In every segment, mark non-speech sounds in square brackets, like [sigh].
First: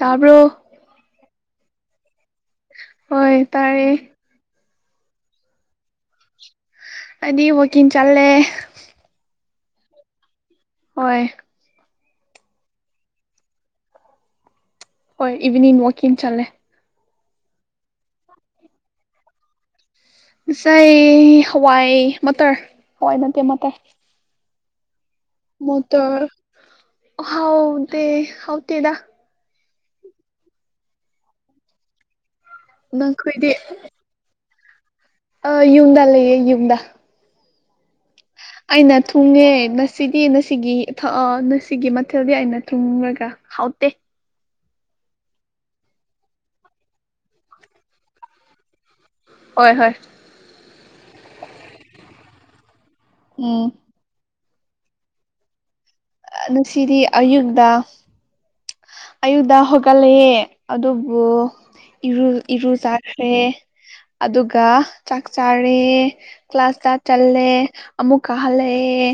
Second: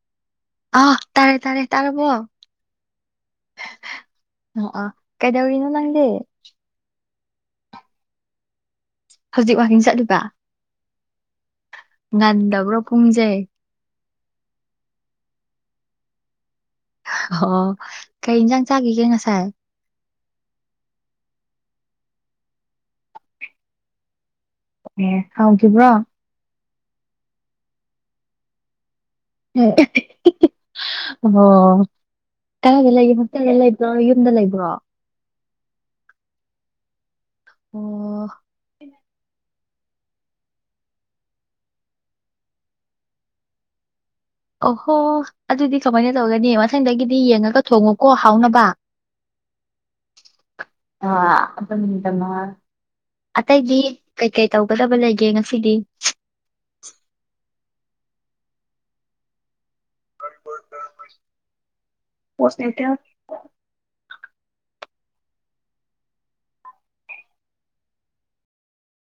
ꯇꯕꯔꯣ ꯑ ꯇꯥꯔꯦ ꯇꯥꯔꯦ ꯇꯔꯕꯣ ꯍꯣꯏ ꯇꯔꯦ ꯑꯣ ꯑ ꯀꯩꯗꯧꯔꯤꯅꯅꯗꯦ ꯑꯗꯤ ꯋꯥꯀꯤꯡ ꯆꯠꯂꯦ ꯍꯧꯖꯤꯛ ꯋꯥꯀꯤꯡ ꯆꯠꯂꯤꯕ ꯍꯣꯏ ꯉꯥꯟꯗꯕꯨ ꯔ ꯄꯨꯉꯖꯦ ꯍꯣꯏ ꯏꯚꯅꯤꯅꯤꯡ ꯋꯥꯋꯀꯤꯡ ꯆꯂꯦ ꯑꯣ ꯀꯩ ꯏꯟꯖꯥꯡ ꯆꯥꯈꯤꯒꯦ ꯉꯁꯥꯏ ꯏ ꯍꯋꯥꯏ ꯃꯇꯇꯔ ꯍꯋꯥꯏ ꯅꯠꯇꯦ ꯃꯇꯔ ꯑꯦ ꯍꯥꯎꯈꯤꯕ꯭ꯔꯣ ꯃꯠꯇ ꯍꯥꯎꯗꯦ ꯍꯥꯎꯗꯤꯗ ꯑꯣ ꯀꯗꯥꯗ ꯂꯩꯒꯦ ꯅꯈꯣꯏꯗꯤ ꯍꯛꯇꯦꯜꯗ ꯂꯩꯕ꯭ꯔꯣ ꯌꯨꯝꯗ ꯂꯩꯕ꯭ꯔꯣ ꯑ ꯌꯨꯝꯗ ꯂꯩꯌꯦ ꯌꯨꯝꯗ ꯑꯣ ꯑꯩꯅ ꯊꯨꯡꯉꯦ ꯉꯁꯤꯗꯤ ꯉꯁꯤꯒꯤ ꯉꯁꯤꯒꯤ ꯃꯊꯦꯜꯗꯤ ꯑꯩꯅ ꯊꯨꯡꯈꯒ ꯍꯥꯎꯗꯦ ꯑꯣꯍꯣ ꯑꯗꯨꯗꯤ ꯀꯃꯥꯏꯅ ꯇꯧꯒꯅꯤ ꯃꯊꯪꯗꯒꯤꯗꯤ ꯌꯦꯡꯉꯒ ꯊꯣꯡꯉꯨꯀꯣ ꯍꯥꯎꯅꯕ ꯍꯣꯏ ꯍꯣꯏ ꯑ ꯑꯗꯨ ꯅꯨꯃꯤꯠꯇ ꯃꯥ ꯎꯝ ꯑꯇꯩꯗꯤ ꯀꯩ ꯀꯩ ꯇꯧꯒꯗꯕ ꯂꯩꯒꯦ ꯉꯁꯤꯗꯤ ꯉꯁꯤꯗꯤ ꯑꯌꯨꯛꯇ ꯑꯌꯨꯛꯇ ꯍꯧꯒꯠꯂ‌ꯦ ꯑꯗꯨꯕꯨ ꯏꯔꯨ ꯏꯔꯨꯖꯈ꯭ꯔꯦ ꯑꯗꯨꯒ ꯆꯥꯛ ꯆꯥꯔꯦ ꯀ꯭ꯂꯥꯁꯇ ꯆꯜꯂꯦ ꯑꯃꯨꯛ ꯀꯥ ꯍꯜꯂꯛꯑꯦ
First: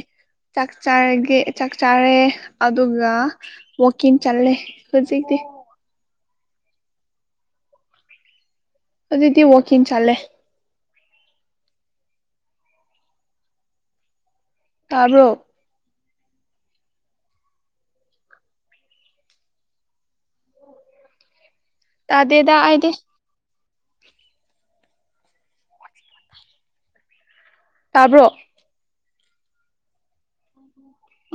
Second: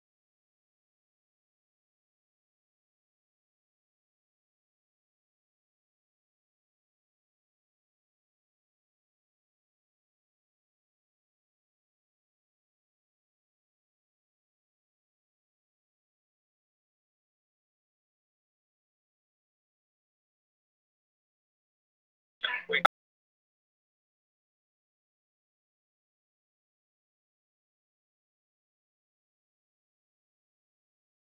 ꯆꯥꯛ ꯆꯥꯔꯒ‌ꯦ ꯆꯥꯔꯦ ꯑꯗꯨꯒ ꯋꯥꯡꯀꯤꯡ ꯆꯠꯂꯦ ꯍꯧꯖꯤꯛꯇꯤ ꯍꯧꯖꯤꯛꯇꯤ ꯋꯥꯡꯀꯤꯡ ꯆꯠꯂꯦ ꯇꯥꯕꯔ‌ꯣ ꯇꯥꯗꯦꯗ ꯑꯩꯗꯤ ꯇꯥꯕ꯭ꯔꯣ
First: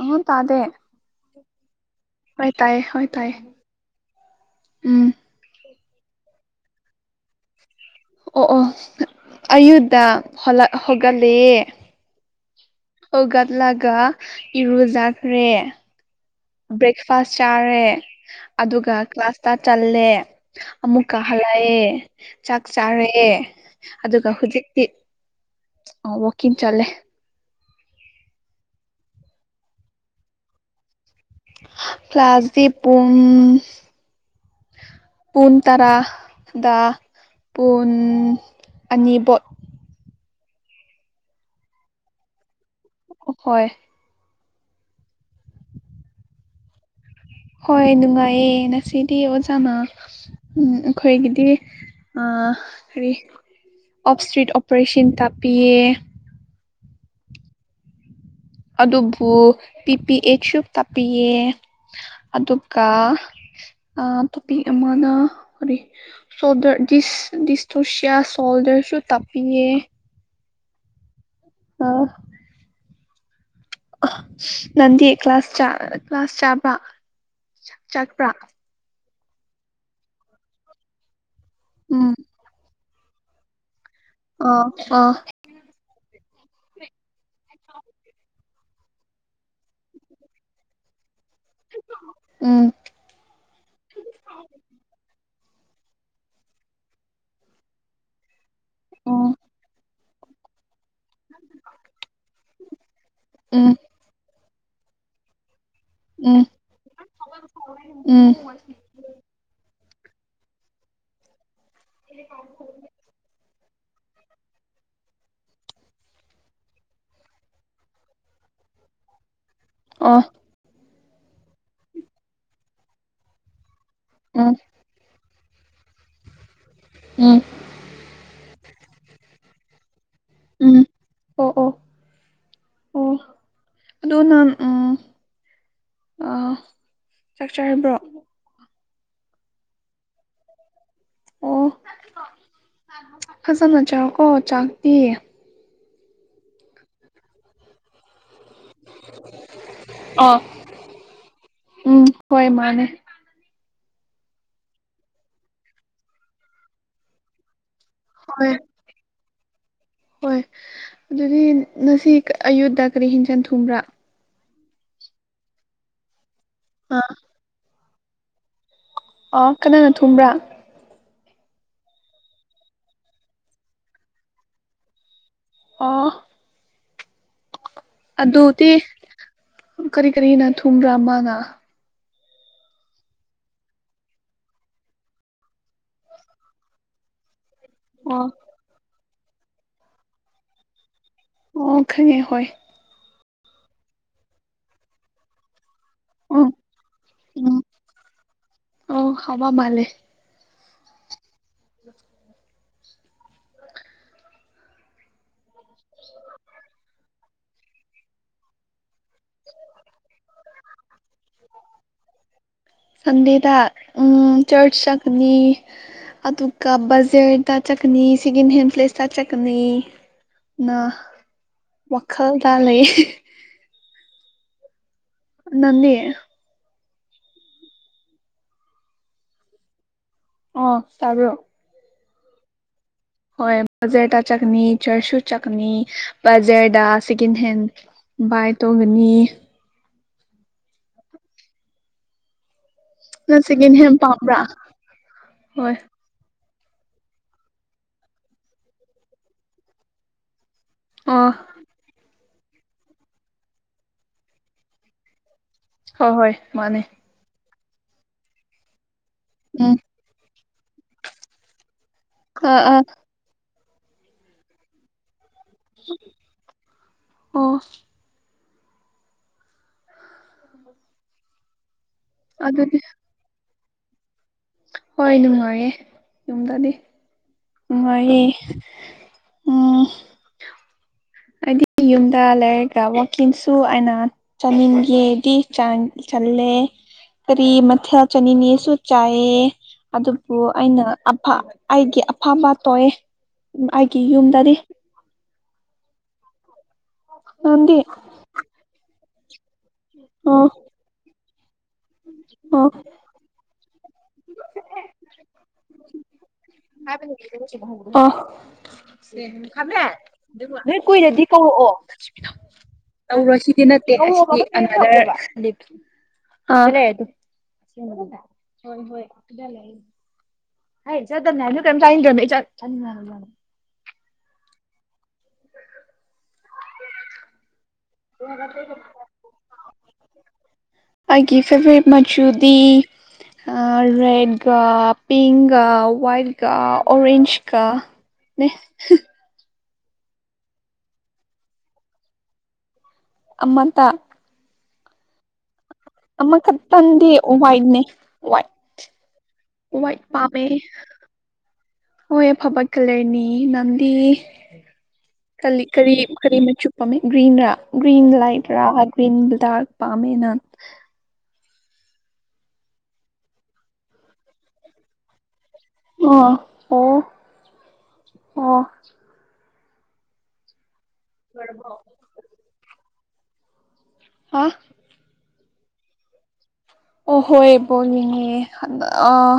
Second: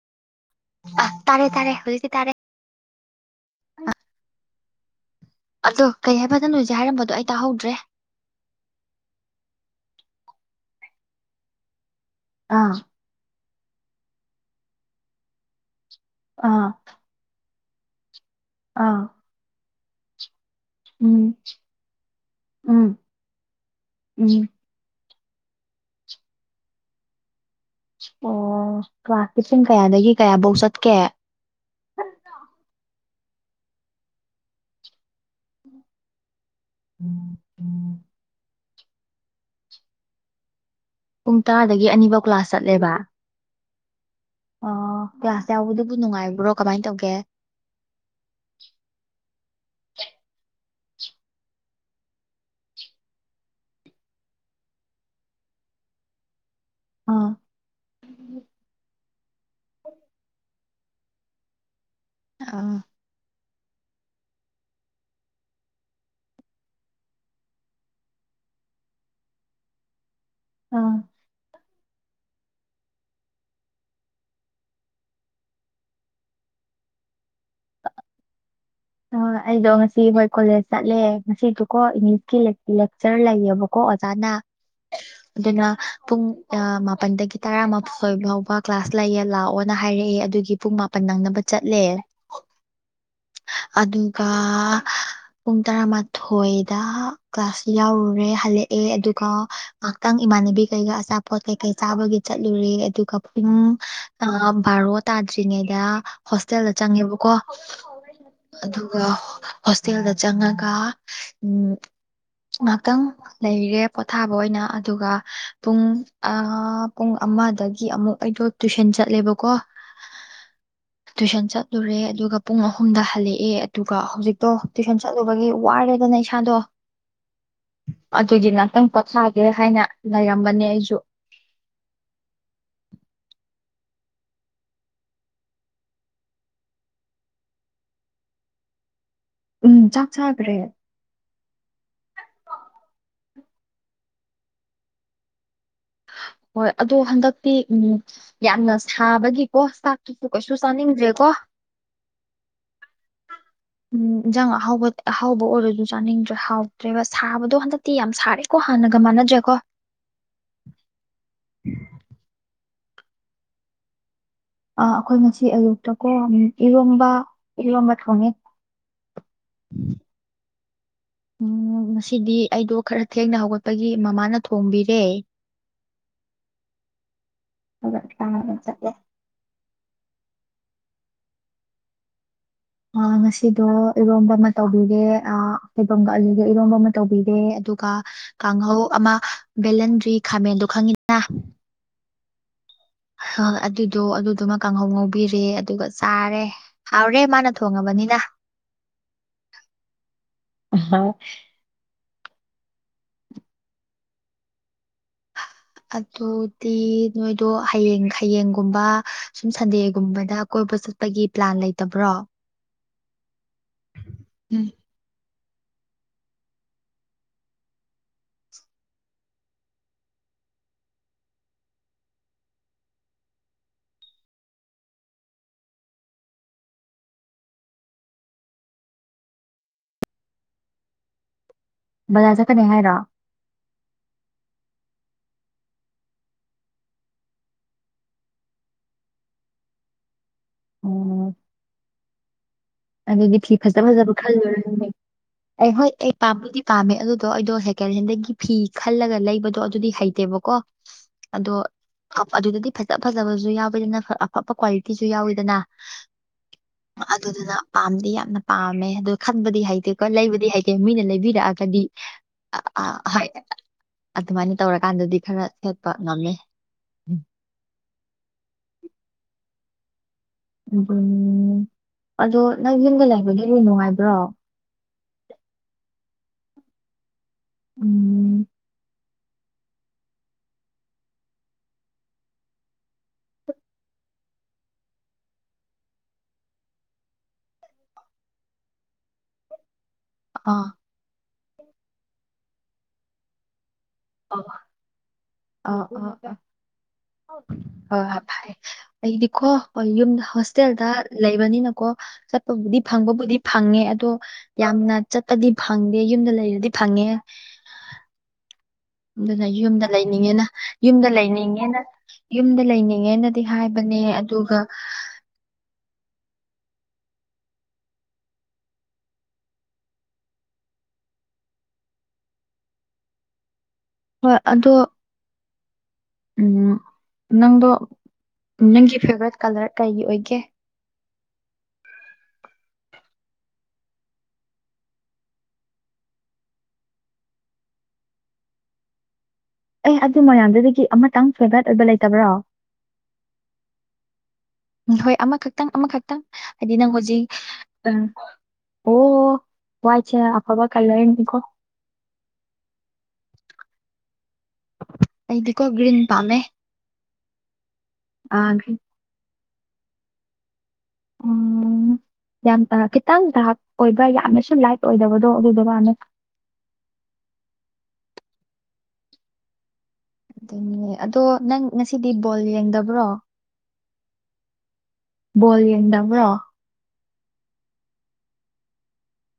[inaudible] ꯑꯉꯝ ꯇꯥꯗꯦ ꯑ ꯇꯥꯔꯦ ꯇꯥꯔꯦ ꯍꯧꯖꯤꯛꯇꯤ ꯇꯥꯔꯦ ꯍꯣꯏ ꯇꯥꯏꯌꯦ ꯍꯣꯏ ꯇꯥꯏꯌꯦ ꯎꯝ ꯑꯗꯣ ꯀꯩ ꯍꯥꯏꯕ ꯅꯪꯅ‌ ꯍꯧꯖꯤꯛ ꯍꯥꯏꯔꯝꯕꯗꯣ ꯑꯩ ꯇꯥꯍꯧꯗ꯭ꯔꯦ ꯑꯣ ꯑꯣ ꯑꯌꯨꯛꯗ ꯍꯧꯒꯠꯂ‌ꯦ ꯑꯥ ꯍꯧꯒꯠꯂꯒ ꯏꯔꯨꯖꯈ꯭ꯔꯦ ꯑꯥ ꯕ꯭ꯔꯦꯛꯐꯥꯁ ꯆꯥꯔꯦ ꯑꯗꯨꯒ ꯑꯥ ꯀ꯭ꯂꯥꯁꯇ ꯆꯠꯂꯦ ꯑꯃꯨꯛꯀ ꯎꯝ ꯍꯜꯂꯛꯑꯦ ꯆꯥꯛ ꯎꯝ ꯆꯥꯔꯦ ꯑꯗꯨꯒ ꯎꯝ ꯍꯧꯖꯤꯛ ꯑ ꯋꯥꯡꯀꯤꯡ ꯆꯠꯂꯦ ꯑꯣ ꯀ꯭ꯂꯥꯁꯇꯤ ꯄꯨꯡ ꯀꯌꯥꯗꯒꯤ ꯀꯌꯥꯐꯧ ꯆꯠꯀꯦ ꯀ꯭ꯂꯥꯁꯗꯤ ꯄꯨꯡ ꯄꯨꯡ ꯇꯔꯥꯗ ꯄꯨꯡ ꯑꯅꯤꯕꯧ ꯄꯨꯡ ꯇꯔꯥꯗꯒꯤ ꯑꯅꯤꯐꯧ ꯀ꯭ꯂꯥꯁ ꯆꯠꯂꯦꯕ ꯍꯣꯏ ꯑꯣ ꯀ꯭ꯂꯥꯁ ꯌꯥꯎꯕꯗꯨꯕꯨ ꯅꯨꯡꯉꯥꯏꯕ꯭ꯔꯣ ꯀꯃꯥꯏꯅ ꯇꯧꯒꯦ ꯍꯣꯏ ꯅꯨꯡꯉꯥꯏꯌꯦ ꯉꯁꯤꯗꯤ ꯑꯣꯖꯥꯅ ꯎꯝ ꯑꯩꯈꯣꯏꯒꯤꯗꯤ ꯑ ꯀꯔꯤ ꯑꯣꯞ ꯏꯁꯇ꯭ꯔꯤꯠ ꯑꯣꯄꯔꯦꯁꯟ ꯇꯥꯛꯄꯤꯌꯦ ꯑꯥ ꯑꯗꯨꯕꯨ ꯄꯤꯄꯤꯑꯦꯛ ꯇꯥꯛꯄꯤꯌ‌ꯦ ꯑꯗꯨꯒ ꯑꯥ ꯇꯣꯄꯤꯛ ꯑꯃꯅ ꯀꯔꯤ ꯁꯣꯜꯗꯔ ꯗꯤꯁ ꯗꯤꯁꯇꯣꯁꯤꯌꯥ ꯁꯣꯜꯗꯔꯁꯨ ꯇꯥꯛꯄꯤꯌꯦ ꯑꯥ ꯑꯥꯎ ꯅꯪꯗꯤ ꯀ꯭ꯂꯥꯁ ꯀ꯭ꯂꯥꯁ ꯆꯥꯕ꯭ꯔ ꯆꯠꯄ꯭ꯔꯥ ꯑ ꯑꯩꯗꯣ ꯉꯁꯤ ꯃꯣꯏ ꯀꯣꯂꯦꯖ ꯆꯠꯂꯦ ꯉꯁꯤꯗꯨꯀꯣ ꯎꯝ ꯏꯪꯂꯤꯁꯀꯤ ꯂꯦꯛꯆꯔ ꯂꯩꯌꯦꯕꯀꯣ ꯀꯣ ꯑꯣꯖꯥꯅ ꯑ ꯑ ꯑꯗꯨꯅ ꯄꯨꯡ ꯃꯥꯄꯜꯗꯒꯤ ꯇꯔꯥꯃꯊꯣꯏ ꯐꯥꯎꯕ ꯀ꯭ꯂꯥꯁ ꯂꯩꯌꯦ ꯂꯥꯛꯑꯣꯅ ꯍꯥꯏꯔꯛꯑꯦ ꯑꯗꯨꯒꯤ ꯄꯨꯡ ꯃꯥꯄꯟ ꯅꯪꯅꯕ ꯆꯠꯂꯦ ꯎꯝ ꯑꯗꯨꯒ ꯄꯨꯡ ꯇꯔꯥꯃꯥꯊꯣꯏꯗ ꯀ꯭ꯂꯥꯁ ꯌꯥꯎꯔꯨꯔꯦ ꯍꯜꯂꯛꯑꯦ ꯑꯗꯨꯒ ꯎꯝ ꯉꯥꯏꯍꯛꯇꯪ ꯏꯃꯥꯟꯅꯕꯤ ꯒꯩꯒꯥ ꯑꯆꯥꯄꯣꯠ ꯀꯩꯀꯩ ꯆꯥꯕꯒꯤ ꯆꯠꯂꯨꯔꯦ ꯑꯗꯨꯒ ꯄꯨꯡ ꯎꯝ ꯚꯥꯔꯣꯠ ꯇꯥꯗ꯭ꯔꯤꯉꯩꯗ ꯎꯝ ꯍꯣꯁꯇꯦꯜꯗ ꯆꯪꯉꯦꯕꯀꯣ ꯎꯝ ꯑꯗꯨꯒ ꯍꯣꯁꯇꯦꯜꯗ ꯆꯪꯉꯒ ꯎꯝ ꯉꯍꯥꯛꯇꯪ ꯂꯩꯔꯦ ꯄꯣꯊꯥꯕ ꯑꯣꯏꯅ ꯑꯗꯨꯒ ꯄꯨꯡ ꯄꯨꯡ ꯑꯃꯗꯒꯤ ꯑꯃꯨꯛ ꯑꯩꯗ ꯇꯨꯏꯁꯟ ꯆꯠꯂꯦꯕꯀꯣ ꯑꯣꯐ ꯇꯨꯏꯁꯟ ꯆꯠꯂꯨꯔꯦ ꯑꯗꯨꯒ ꯄꯨꯡ ꯑꯍꯨꯝꯗ ꯍꯜꯂꯛꯑꯦ ꯑꯗꯨꯒ ꯍꯧꯖꯤꯛꯇꯣ ꯎꯝ ꯇꯨꯏꯁꯟ ꯆꯠꯂꯨꯕꯒꯤ ꯋꯥꯔꯦꯗꯅ ꯏꯁꯥꯗꯣ ꯎꯝ ꯑꯗꯨꯗꯤ ꯉꯍꯥꯛꯇꯪ ꯄꯣꯊꯥꯒꯦ ꯍꯥꯏꯅ ꯂꯩꯔꯝꯕꯅꯦ ꯎꯝ ꯑꯩꯁꯨ ꯑꯣ ꯑꯣ ꯑꯣ ꯑꯗꯨ ꯅ ꯎꯝ ꯑ ꯆꯠꯆꯔꯕ꯭ꯔꯣ ꯎꯝ ꯆꯥꯛ ꯆꯥꯈ꯭ꯔꯦ ꯑꯣ ꯐꯖꯅ ꯆꯔꯣꯀꯣ ꯆꯥꯛꯇꯤ ꯍꯣꯏ ꯑꯗꯣ ꯍꯟꯗꯛꯇꯤ ꯎꯝ ꯌꯥꯝꯅ ꯁꯥꯕꯒꯤꯀꯣ ꯆꯥꯛꯇꯁꯨ ꯑꯣ ꯀꯩꯁꯨ ꯆꯥꯅꯤꯡꯗ꯭ꯔꯦꯀꯣ ꯎꯝ ꯍꯣꯏ ꯃꯥꯅꯦ ꯎꯝ ꯏꯟꯖꯥꯡ ꯑꯍꯥꯎꯕ ꯑꯍꯥꯎꯕ ꯑꯣꯏꯔꯁꯨ ꯆꯥꯅꯤꯡꯗ꯭ꯔꯦ ꯍꯥꯎꯗ꯭ꯔꯦꯕ ꯁꯥꯕꯗꯣ ꯍꯟꯗꯛꯇꯤ ꯌꯥꯝ ꯍꯣꯏ ꯁꯥꯔꯦꯀꯣ ꯍꯥꯟꯅꯒ ꯃꯥꯟꯅꯖꯦꯀꯣ ꯍꯣꯏ ꯑꯗꯨꯗꯤ ꯉꯁꯤ ꯑꯌꯨꯠꯇ ꯀꯔꯤ ꯍꯦꯟꯖꯟ ꯊꯨꯝꯕ꯭ꯔꯥ ꯑ ꯑꯩꯈꯣꯏ ꯉꯁꯤ ꯑꯌꯨꯛꯇꯀꯣ ꯑ ꯏꯔꯣꯝꯕ ꯏꯔꯣꯝꯕ ꯊꯧꯅꯤ ꯑ ꯀꯅꯥꯅ ꯊꯨꯝꯕ꯭ꯔꯥ ꯎꯝ ꯉꯁꯤꯗꯤ ꯑꯩꯗꯣ ꯈꯔ ꯊꯦꯡꯅ ꯍꯧꯒꯠꯄꯒꯤ ꯃꯃꯥꯅ ꯊꯣꯡꯕꯤꯔꯦ ꯑꯣ ꯑꯗꯨꯒ ꯆꯥꯔꯒ ꯑꯗꯨꯗꯤ ꯆꯠꯂꯦ ꯀꯔꯤ ꯀꯔꯤꯅ ꯊꯨꯝꯕ꯭ꯔꯥ ꯃꯥꯅ ꯑ ꯉꯁꯤꯗꯣ ꯏꯔꯣꯝꯕ ꯑꯃ ꯇꯧꯕꯤꯔꯦ ꯍꯩꯐꯝꯒ ꯏꯔꯣꯝꯕ ꯑꯃ ꯇꯧꯕꯤꯔꯦ ꯑꯗꯨꯒ ꯑꯗꯨꯒ ꯑꯣ ꯀꯥꯡꯍꯧ ꯑꯃ ꯕꯦꯜꯍꯟꯗ꯭ꯔꯤ ꯈꯥꯃꯦꯟꯗꯣ ꯈꯪꯉꯤꯅ ꯑꯣ ꯈꯪꯉꯦ ꯍꯣꯏ ꯍ ꯑꯗꯨꯗꯣ ꯑꯗꯨꯗꯨꯃ ꯀꯥꯡꯍꯧ ꯉꯧꯕꯤꯔꯦ ꯑꯗꯨꯒ ꯆꯥꯔꯦ ꯎꯝ ꯍꯥꯎꯔꯦ ꯃꯥꯅ ꯎꯝ ꯊꯣꯡꯉꯕꯅꯤꯅ ꯑꯣ ꯍꯥꯎꯕ ꯃꯥꯜꯂꯦ ꯍ ꯑꯗꯨꯗꯤ ꯅꯣꯏꯗꯣ ꯍꯌꯦꯡ ꯍꯌꯦꯡꯒꯨꯝꯕ ꯁꯨꯝ ꯁꯟꯗꯦꯒꯨꯝꯕꯗ ꯀꯣꯏꯕ ꯆꯠꯄꯒꯤ ꯄ꯭ꯂꯥꯟ ꯂꯩꯇꯕ꯭ꯔꯣ ꯁꯟꯗꯦꯗ ꯎꯝ. ꯆꯔꯆ ꯆꯒꯅꯤ ꯑꯗꯨꯒ ꯕꯖꯔꯗ ꯆꯠꯀꯅꯤ ꯁꯤꯒꯤꯟ ꯍꯦꯟꯄ꯭ꯂꯦꯁꯇ ꯆꯠꯀꯅꯤ ꯅ ꯋꯥꯈꯜ ꯇ ꯂꯩ ꯅꯟ ꯑꯣ ꯆꯔ ꯕꯖꯥꯔ ꯆꯠꯀꯅꯦ ꯍꯥꯏꯔꯣ ꯍꯣꯏ ꯕꯖꯔꯗ ꯆꯠꯅꯤ ꯆꯔꯁꯨ ꯆꯅꯤ ꯕꯖꯔꯗ ꯁꯦꯀꯦꯟ ꯍꯦꯟ ꯕꯥꯏ ꯇꯧꯒꯅꯤ ꯑꯣ ꯑꯗꯨꯗꯤ ꯅꯪ ꯐꯤ ꯁꯦꯀꯦꯟ ꯐꯖ ꯍꯦꯟ ꯐꯖꯕ ꯄꯥꯝꯕ꯭ꯔꯥ ꯈꯜꯂꯨꯔꯦ [unintelligible] ꯑꯩ ꯍꯣꯏ ꯑꯩ ꯄꯥꯝꯕꯨꯗꯤ ꯄꯥꯝꯃꯦ ꯑꯗꯨꯗꯣ ꯑꯩꯗꯣ ꯁꯦꯀꯦꯟ ꯍꯦꯜꯗꯒꯤ ꯐꯤ ꯈꯜꯂꯒ ꯂꯩꯕꯗꯣ ꯑꯗꯨꯗꯤ ꯍꯩꯇꯦꯕꯀꯣ ꯑꯣ ꯑꯗꯣ ꯑꯗꯨꯗꯗꯤ ꯐꯖ ꯐꯖꯕꯁꯨ ꯌꯥꯎꯋꯤꯗꯅ ꯑꯐꯕ ꯀ꯭ꯋꯥꯂꯤꯇꯤꯁꯨ ꯌꯥꯎꯋꯤꯗꯅ ꯍꯣꯏ ꯍꯣꯏ ꯃꯥꯅꯦ ꯑꯗꯨꯗꯨꯅ ꯄꯥꯝꯗꯤ ꯌꯥꯝꯅ ꯄꯥꯝꯃꯦ ꯑꯗꯨ ꯈꯟꯕꯗꯤ ꯎꯝ ꯍꯩꯇꯦꯀꯣ ꯂꯩꯕꯗꯤ ꯍꯩꯇꯦ ꯃꯤꯅ ꯂꯩꯕꯤꯔꯛꯑꯒꯗꯤ ꯑ ꯍꯣꯏ ꯑꯗꯨꯃꯥꯏꯅ ꯇꯧꯔꯀꯥꯟꯗꯗꯤ ꯈꯔ ꯁꯦꯠꯄ ꯉꯝꯃꯦ ꯑꯣ ꯎꯝ ꯑꯗꯣ ꯅꯪ ꯑꯗꯨꯗꯤ ꯌꯨꯝꯗ ꯂꯩꯕꯒꯤ ꯅꯨꯡꯉꯥꯏꯕ꯭ꯔꯣ ꯍꯣꯏ ꯅꯨꯡꯉꯥꯏꯌꯦ ꯌꯨꯝꯗꯗꯤ ꯅꯨꯡꯉꯥꯏꯌꯦ ꯎꯝ ꯎꯝ ꯑꯩꯗꯤ ꯌꯨꯝꯗ ꯂꯩꯔꯒ ꯋꯥꯛꯀꯤꯡꯁꯨ ꯑꯩꯅ ꯆꯅꯤꯡꯒꯦꯗꯤ ꯆꯥꯡ ꯆꯜꯂꯦ ꯀꯔꯤ ꯃꯊꯦꯜ ꯆꯥꯅꯤꯉꯦꯁꯨ ꯆꯥꯏꯌꯦ ꯑꯗꯨ ꯑꯗꯨ ꯑꯥ ꯑꯩꯅ ꯑꯩꯒꯤ ꯑꯐꯕ ꯇꯣꯛꯑꯦ ꯑꯩꯒꯤ ꯌꯨꯝꯗꯗꯤ ꯑ ꯑ ꯅꯪꯗꯤ ꯑ ꯐꯥꯏ [unintelligible] ꯑꯩꯒꯤꯀꯣ ꯍꯣꯏ ꯌꯨꯝꯗ ꯑꯣ ꯍꯣꯁꯇꯦꯜꯗ ꯂꯩꯕꯅꯤꯅꯀꯣ ꯑꯣ ꯆꯠꯄꯕꯨꯗꯤ ꯐꯪꯕꯕꯨꯗꯤ ꯐꯪꯉꯦ ꯑꯗꯣ ꯌꯥꯝꯅ ꯆꯠꯄꯗꯤ ꯐꯪꯗꯦ ꯌꯨꯝꯗ ꯂꯩꯕꯗꯤ ꯐꯪꯉꯦ ꯑꯣ ꯑꯗꯨꯅ ꯌꯨꯝꯗ ꯈꯥꯃꯦꯟ ꯂꯩꯅꯤꯡꯉꯦꯅ ꯑꯗꯨꯒ ꯅꯣꯏ ꯌꯨꯝꯗ ꯀꯨꯏꯔꯗꯤ ꯀꯧꯔꯛꯑꯣ ꯂꯩꯅꯤꯡꯉꯦꯅ ꯌꯨꯝꯗ ꯇꯧꯔꯣꯏ ꯂꯩꯅꯤꯡꯉꯦꯅꯗꯤ ꯁꯤꯗꯤ ꯅꯠꯇꯦ ꯍꯥꯏꯕꯅꯦ ꯑꯗꯨꯒ ꯂꯤꯞ [unintelligible] ꯂ [unintelligible] ꯑꯗꯨ ꯍꯣꯏ ꯍꯣꯍ ꯁꯤꯗ ꯂꯩ ꯍꯥꯏ ꯆꯠꯅꯤ [unintelligible] ꯑꯗꯨ [unintelligible] ꯆ [unintelligible] ꯍꯣꯏ ꯑꯗꯣ ꯎꯝ ꯅꯪꯗꯣ ꯅꯪꯒꯤ ꯐꯦꯚꯣꯔꯥꯏꯠ ꯀꯂꯔ ꯀꯩ ꯑꯣꯏꯒꯦ ꯑꯩꯒꯤ ꯐꯦꯕꯣꯔꯥꯏꯠ ꯃꯆꯨꯗꯤ ꯔꯦꯠꯒ ꯄꯤꯡꯀ ꯋꯥꯏꯠꯀ ꯑꯣꯔꯦꯟꯖꯀ ꯅꯤ ꯑꯩ ꯑꯗꯨ ꯃꯌꯥꯝꯗꯨꯗꯒꯤ ꯑꯃꯇꯪ ꯐꯦꯚꯣꯔꯥꯏꯠ ꯑꯣꯏꯕ ꯂꯩꯇꯕ꯭ꯔꯣ ꯑꯃꯇ ꯍꯣꯏ ꯑꯃꯈꯛꯇꯪ ꯑꯃꯈꯛꯇꯪ ꯍꯥꯏꯗꯤ ꯅꯪ ꯑꯃꯈꯛꯇꯪꯗꯤ ꯍꯧꯖꯤꯛ ꯋꯥꯏꯠꯅꯦ ꯑ ꯋꯥꯏꯠ ꯑꯣ ꯋꯥꯏꯠ ꯋꯥꯏꯠꯁꯦ ꯄꯥꯝꯃꯦ ꯑꯐꯕ ꯀꯜꯂꯔꯅꯤꯀꯣ ꯍꯣꯏ ꯑꯐꯕ ꯀꯜꯂꯔꯅꯤ ꯅꯪꯗꯤ ꯀꯜꯂꯤ ꯑꯩꯗꯤꯀꯣ ꯀꯔꯤ ꯒ꯭ꯔꯤꯟ ꯀꯔꯤ ꯄꯥꯝꯃꯦ ꯃꯆꯨ ꯄꯥꯝꯃꯤ ꯒ꯭ꯔꯤꯟꯔꯥ ꯒ꯭ꯔꯤꯟ ꯎꯝ ꯂꯥꯏꯠꯔꯥ ꯒ꯭ꯔꯤꯟ ꯗꯥꯔꯛ ꯄꯥꯝꯃꯦ ꯅꯪ ꯎꯝ ꯌꯥꯝ ꯈꯤꯇꯪ ꯗꯥꯔꯛ ꯑꯣꯏꯕ ꯌꯥꯝꯅꯁꯨ ꯂꯥꯏꯠ ꯑꯣꯏꯗꯕꯗꯣ ꯑꯗꯨꯗꯨ ꯄꯥꯝꯃꯦ ꯑꯣ ꯑꯣ ꯑꯣ ꯑꯗꯨꯅꯤ ꯑꯗꯣ ꯅꯪ ꯉꯁꯤꯗꯤ ꯕꯣꯜ ꯌꯦꯡꯗꯕ꯭ꯔꯣ ꯍꯥ ꯕꯣꯜ ꯌꯦꯡꯗꯕ꯭ꯔꯣ ꯑꯣ ꯍꯣꯏ ꯕꯣꯜ ꯌꯦꯡꯉꯦ ꯑꯥ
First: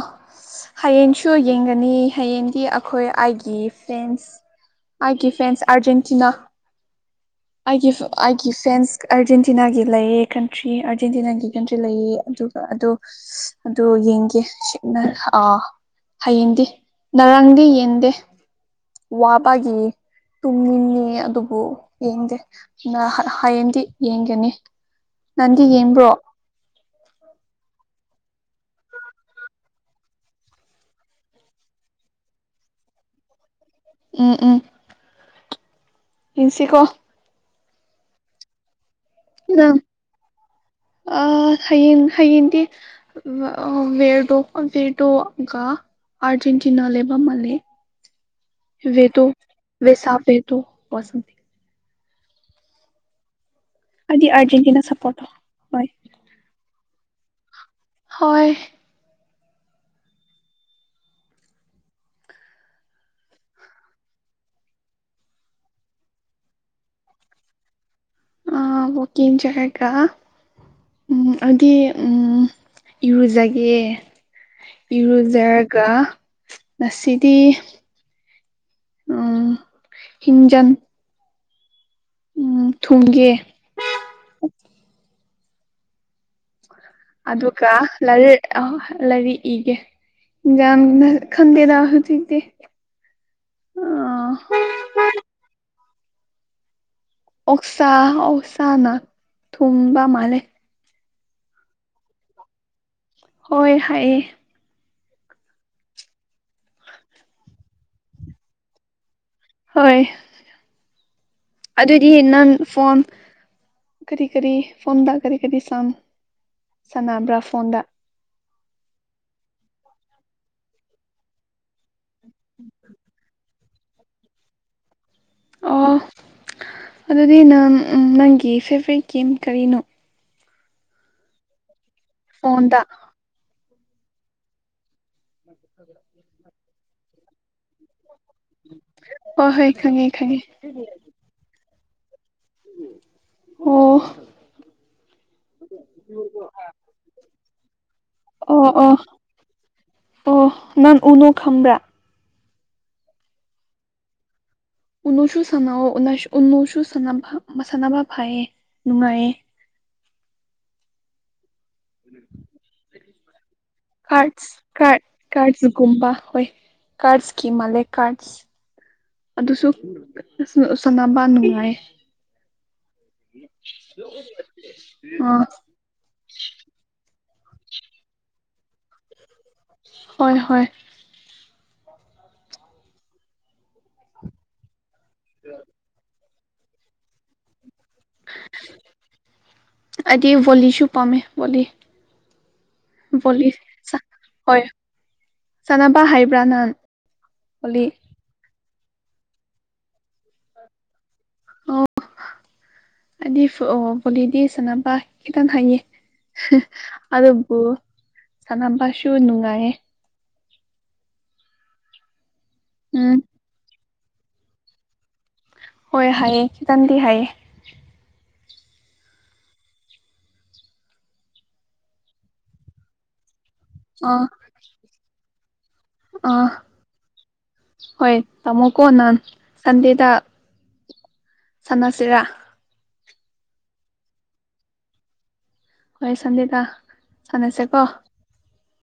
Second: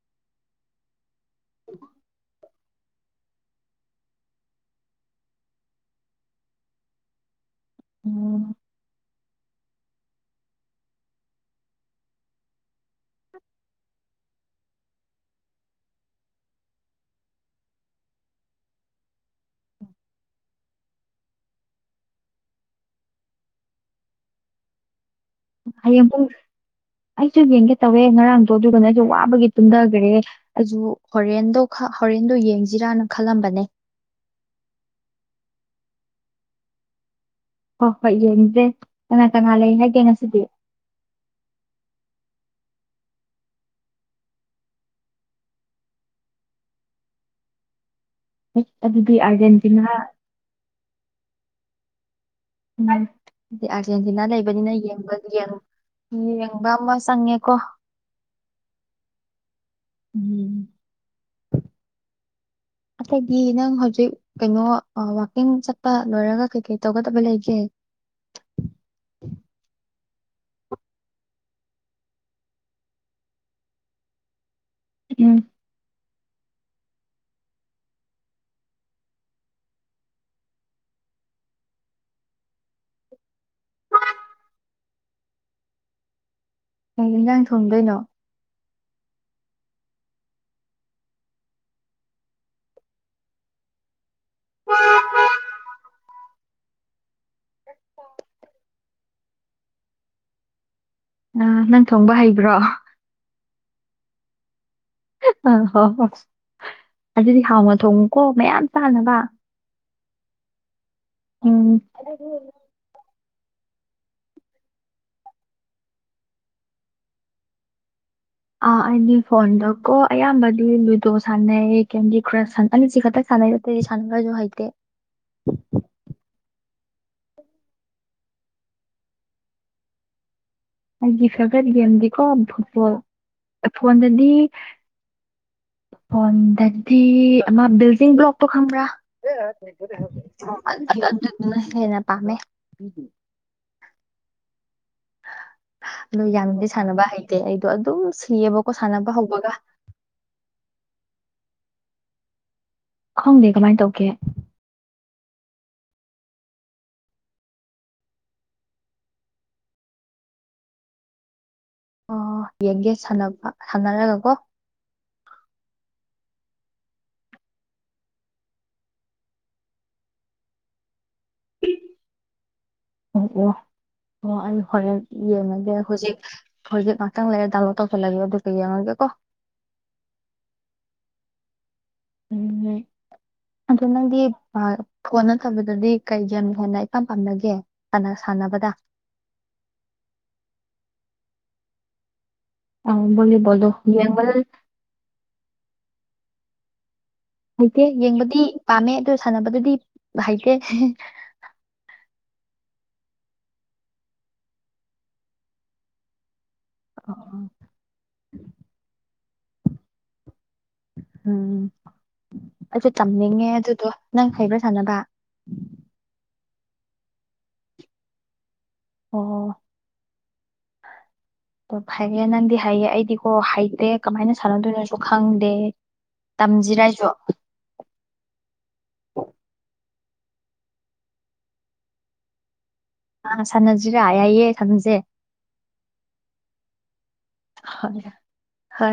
ꯍꯌꯦꯡꯁꯨ ꯌꯦꯡꯒꯅꯤ ꯍꯌꯦꯡꯗꯤ ꯑꯩꯈꯣꯏ ꯑꯩꯒꯤ ꯐꯦꯟꯁ ꯑꯩꯒꯤ ꯐꯦꯟꯁ ꯑꯥꯔꯖꯦꯟꯇꯤꯅꯥ ꯑꯩꯒꯤ ꯑꯩꯒꯤ ꯎꯝ ꯐꯦꯟꯁ ꯑꯔꯖꯦꯟꯇꯤꯅꯥꯒꯤ ꯂꯩꯌꯦ ꯀꯟꯇ꯭ꯔꯤ ꯑꯔꯖꯦꯟꯇꯤꯅꯥꯒꯤ ꯀꯟꯇ꯭ꯔꯤ ꯂꯩꯌꯦ ꯑꯗꯨꯒ ꯑꯗꯨ ꯑꯗꯨ ꯌꯦꯡꯒꯦ ꯁꯤꯛꯅꯥ ꯑꯥ ꯍꯌꯦꯡꯗꯤ ꯉꯔꯥꯡꯗꯤ ꯌꯦꯡꯗꯦ ꯋꯥꯕꯒꯤ ꯇꯨꯝꯅꯤꯡꯉꯦ ꯑꯗꯨꯕꯨ ꯌꯦꯡꯗꯦ ꯍꯌꯦꯡꯗꯤ ꯌꯦꯡꯒꯅꯤ ꯅꯪꯗꯤ ꯍꯌꯦꯡ ꯌꯦꯡꯕ꯭ꯔꯣ ꯄꯨꯡ ꯑꯩꯁꯨ ꯌꯦꯡꯒꯦ ꯇꯧꯋꯦ ꯉꯔꯥꯡꯗꯣ ꯑꯗꯨꯒꯅꯦ ꯑꯩꯁꯨ ꯋꯥꯕꯒꯤ ꯇꯨꯝꯗꯒ꯭ꯔꯦ ꯑꯩꯁꯨ ꯍꯣꯔꯦꯟꯗꯣꯈꯛ ꯍꯣꯔꯦꯟꯗꯣ ꯌꯦꯡꯁꯤꯔꯅ ꯈꯜꯂꯝꯕꯅꯦ꯫ ꯎꯝ ꯎꯝ꯫ ꯌꯦꯡꯁꯤꯀꯣ꯫ ꯍꯣꯏ ꯍꯣꯏ ꯌꯦꯡꯖꯦ, ꯀꯅꯥ-ꯀꯅꯥ ꯂꯩ ꯅꯪ ꯍꯥꯏꯒꯦ ꯉꯁꯤꯗꯤ? ꯑ ꯍꯌꯦꯡ-ꯍꯌꯦꯡꯗꯤ [unintelligible] ꯑꯔꯖꯦꯟꯇꯤꯅꯥ ꯂꯩꯕ ꯃꯥꯜꯂꯦ ꯑꯗꯨꯗꯤ ꯑꯥꯔꯖꯦꯟꯇꯤꯅꯥ [unintelligible] ꯇꯣ [unintelligible] ꯎꯝ ꯑꯩꯗꯤ ꯑꯥꯔꯖꯦꯟꯇꯤꯅꯥ ꯂꯩꯕꯅꯤꯅ ꯑꯔꯖꯦꯟꯇꯤꯅꯥ ꯁꯞꯄꯣꯔꯠ ꯇꯧ ꯍꯣꯏ [inaudible] ꯌꯦꯡꯕ ꯑꯃ ꯆꯪꯉꯦꯀꯣ ꯍꯣꯏ ꯎꯝ ꯑꯇꯩꯗꯤ ꯅꯪ ꯍꯧꯖꯤꯛ ꯀꯩꯅꯣ ꯋꯥꯛꯀꯤꯡ ꯆꯠꯄ ꯂꯣꯏꯔꯒ ꯀꯩ ꯀꯩ ꯇꯧꯒꯗꯕ ꯂꯩꯒꯦ ꯑ ꯋꯥꯛꯀꯤꯡ ꯆꯠꯂꯒ ꯎꯝ ꯑꯗꯤ ꯎꯝ ꯏꯔꯨꯖꯒꯦ ꯎꯝ ꯏꯔꯨꯖ ꯒ ꯉꯁꯤꯗꯤ ꯎꯝ ꯍꯤꯡꯖꯪ ꯎꯝ ꯊꯣꯡꯒꯦ ꯀꯩ ꯏꯟꯖꯥꯡ ꯑꯗꯨꯒ ꯊꯣꯡꯗꯣꯏꯅꯣ ꯂꯥꯏꯔꯤꯛ ꯑ ꯂꯥꯏꯔꯤꯛ ꯏꯒꯦ [unintelligible] ꯈꯪꯗꯦꯗ ꯍꯧꯖꯤꯛꯇꯤ ꯑ [unintelligible] ꯑꯣꯛꯁꯥ ꯑꯣꯛꯁꯥꯅ ꯊꯣꯡꯕ ꯃꯥꯜꯂꯦ ꯑ ꯅꯪ ꯊꯣꯡꯕ ꯍꯩꯕ꯭ꯔꯣ ꯍꯣꯏ ꯍꯥꯏꯌꯦ ꯑꯥ ꯍꯣ ꯍꯣꯏ ꯑꯗꯨꯗꯤ ꯍꯥꯎꯅ ꯊꯣꯡꯉꯨꯀꯣ ꯃꯌꯥꯝ ꯆꯥꯅꯕ꯫ ꯍꯣꯏ ꯎꯝ ꯑꯗꯨꯗꯤ ꯅꯪ ꯐꯣꯟ ꯀꯔꯤ-ꯀꯔꯤ ꯐꯣꯟꯗ ꯀꯔꯤ ꯀꯔꯤ ꯁꯥꯟ ꯁꯥꯟꯅꯕ꯭ꯔꯥ ꯐꯣꯟꯗ ꯑꯥ ꯑꯩꯗꯤ ꯐꯣꯟꯗꯀꯣ ꯑꯌꯥꯝꯕꯗꯤ ꯂꯨꯗꯣ ꯁꯥꯟꯅꯩ ꯀꯦꯟꯗꯤ ꯀ꯭ꯔꯁ ꯁꯥꯟ ꯑꯅꯤꯁꯤ ꯈꯛꯇꯪ ꯁꯥꯟꯅꯩ ꯑꯇꯩꯗꯤ ꯁꯥꯟꯅꯕꯁꯨ ꯍꯩꯇꯦ ꯑꯣ ꯑꯗꯨꯗꯤ ꯅꯪ ꯅꯪꯒꯤ ꯐꯦꯕꯔꯥꯏꯠ ꯒꯦꯝ ꯀꯔꯤꯅꯣ ꯑꯩꯒꯤ ꯐꯦꯚꯔꯥꯏꯠ ꯒꯦꯝꯗꯤꯀꯣ ꯐꯣꯟꯗ ꯐꯨꯠꯕꯣꯜ ꯐꯣꯟꯗꯗꯤ ꯐꯣꯟꯗꯗꯤ ꯑꯃ ꯕꯤꯜꯗꯤꯡ ꯕ꯭ꯂꯣꯛ- ꯇꯣ ꯈꯪꯕ꯭ꯔꯥ ꯍꯣꯏ ꯍꯣꯏ ꯈꯪꯉꯦ ꯈꯪꯉꯦ ꯑ ꯑꯗꯨꯗꯨꯅ ꯍꯦꯟꯅ ꯄꯥꯝꯃꯦ ꯑꯣ ꯑꯗꯣ ꯌꯥꯝꯅꯗꯤ ꯁꯥꯟꯅꯕ ꯍꯩꯇꯦ ꯑꯩꯗꯣ ꯑꯗꯨꯝ ꯑꯣ ꯁꯤꯌꯦꯕꯀꯣ ꯑꯣ ꯁꯥꯟꯅꯕ ꯍꯧꯕꯒ ꯑꯣ ꯅꯪ ꯎꯅꯣ ꯈꯪꯕ꯭ꯔꯥ ꯈꯪꯗꯦ ꯀꯃꯥꯏ ꯇꯧꯒꯦ ꯎꯨꯅꯣꯁꯨ ꯁꯥꯟꯅꯧꯑꯣ ꯎꯅ ꯎꯅꯣꯁꯨ ꯁꯥꯟꯅꯕ ꯃꯁꯥꯟꯅꯕ ꯐꯩꯌꯦ ꯅꯨꯡꯉꯥꯏꯌꯦ ꯑꯣ ꯌꯦꯡꯒꯦ ꯁꯥꯟꯅꯕ ꯁꯥꯅꯔꯒꯀꯣ ꯀꯥꯔꯠꯁ ꯀꯥꯔꯠ ꯀꯥꯔꯠꯁꯒꯨꯝꯕ ꯍꯣꯏ ꯀꯥꯔꯠꯁꯀꯤ ꯃꯥꯜꯂꯦ ꯀꯥꯔꯠꯁ ꯑꯗꯨꯁꯨ ꯑꯗꯨꯁꯨ ꯁꯥꯟꯅꯕ ꯅꯨꯡ ꯑꯣ ꯑꯣ ꯑꯣ ꯑꯩ ꯍꯣꯔꯦꯟ ꯑꯥ ꯌꯦꯡꯉꯒꯦ ꯍꯨꯖꯤꯛ ꯍꯨꯖꯤꯛ ꯉꯥꯛꯇꯪ ꯂꯩꯔꯒ ꯗꯥꯎꯟꯂꯣꯗ ꯇꯧꯁꯤꯜꯂꯒꯦ ꯑꯗꯨꯒ ꯌꯥꯡꯉꯒꯦꯀꯣ ꯍꯣꯏ ꯍꯣꯏ ꯎꯝ ꯑꯗꯨ ꯅꯪꯗꯤ ꯐꯣꯟ ꯅꯠꯇꯕꯗꯗꯤ ꯀꯩ ꯌꯥꯝ ꯍꯦꯟꯅ ꯏꯄꯥꯝ ꯄꯥꯝꯅꯒꯦ ꯁꯥꯟꯅ ꯁꯥꯟꯅꯕꯗ ꯑꯩꯗꯤ ꯕꯣꯂꯤꯁꯨ ꯄꯥꯝꯃꯦ ꯕꯣꯂꯤ ꯑꯣ ꯚꯣꯂꯤꯕꯣꯜꯗꯣ ꯌꯦꯡꯕꯗ ꯍꯣꯏ ꯁꯥꯟꯅꯕ ꯍꯥꯏꯕ꯭ꯔꯥ ꯅꯪ ꯍꯩꯇꯦ ꯚꯣꯂꯤ ꯌꯦꯡꯕꯗꯤ ꯄꯥꯝꯃꯦ ꯑꯗꯨ ꯁꯥꯟꯅꯕꯗꯨꯗꯤ ꯍꯩꯇꯦ ꯑꯩꯗꯤ ꯐꯨ ꯑꯣ ꯕꯣꯂꯤꯗꯤ ꯁꯥꯟꯅꯕ ꯈꯤꯇꯪ ꯍꯩꯌꯦ ꯑꯣ ꯑꯗꯨꯕꯨ ꯁꯥꯟꯅꯕꯁꯨ ꯅꯨꯡꯉꯥꯏꯌꯦ ꯎꯝ ꯑꯩꯁꯨ ꯎꯝ ꯇꯝꯅꯤꯡꯉꯦ ꯑꯗꯨꯗꯣ ꯅꯪ ꯍꯩꯕ꯭ꯔꯥ ꯁꯥꯟꯅꯕ ꯍꯣꯏ ꯍꯩꯌꯦ ꯈꯤꯇꯪꯗꯤ ꯍꯩꯌꯦ ꯑꯣ ꯑꯣ ꯐꯩꯌꯦ ꯅꯪꯗꯤ ꯍꯩꯌꯦ ꯑꯩꯗꯤꯀꯣ ꯍꯩꯇꯦ ꯑꯥ ꯀꯃꯥꯏꯅ ꯁꯥꯟꯅꯗꯣꯏꯅꯣꯁꯨ ꯈꯪꯗꯦ ꯑꯥ ꯇꯝꯖꯤꯔ ꯑꯩꯖꯨ ꯍꯣꯏ ꯇꯝꯃꯣꯀꯣ ꯅꯪ ꯁꯟꯗꯦꯗ ꯁꯥꯟꯅꯁꯤꯔꯥ ꯑꯥ ꯁꯥꯟꯅꯁꯤ꯭ꯔꯥ ꯌꯥꯏꯌꯦ ꯁꯥꯟꯅꯁꯦ ꯍꯣꯏ ꯁꯟꯅꯤꯇꯥ ꯁꯥꯟꯅꯁꯦ ꯀꯣ ꯍꯣꯏ ꯍꯣꯏ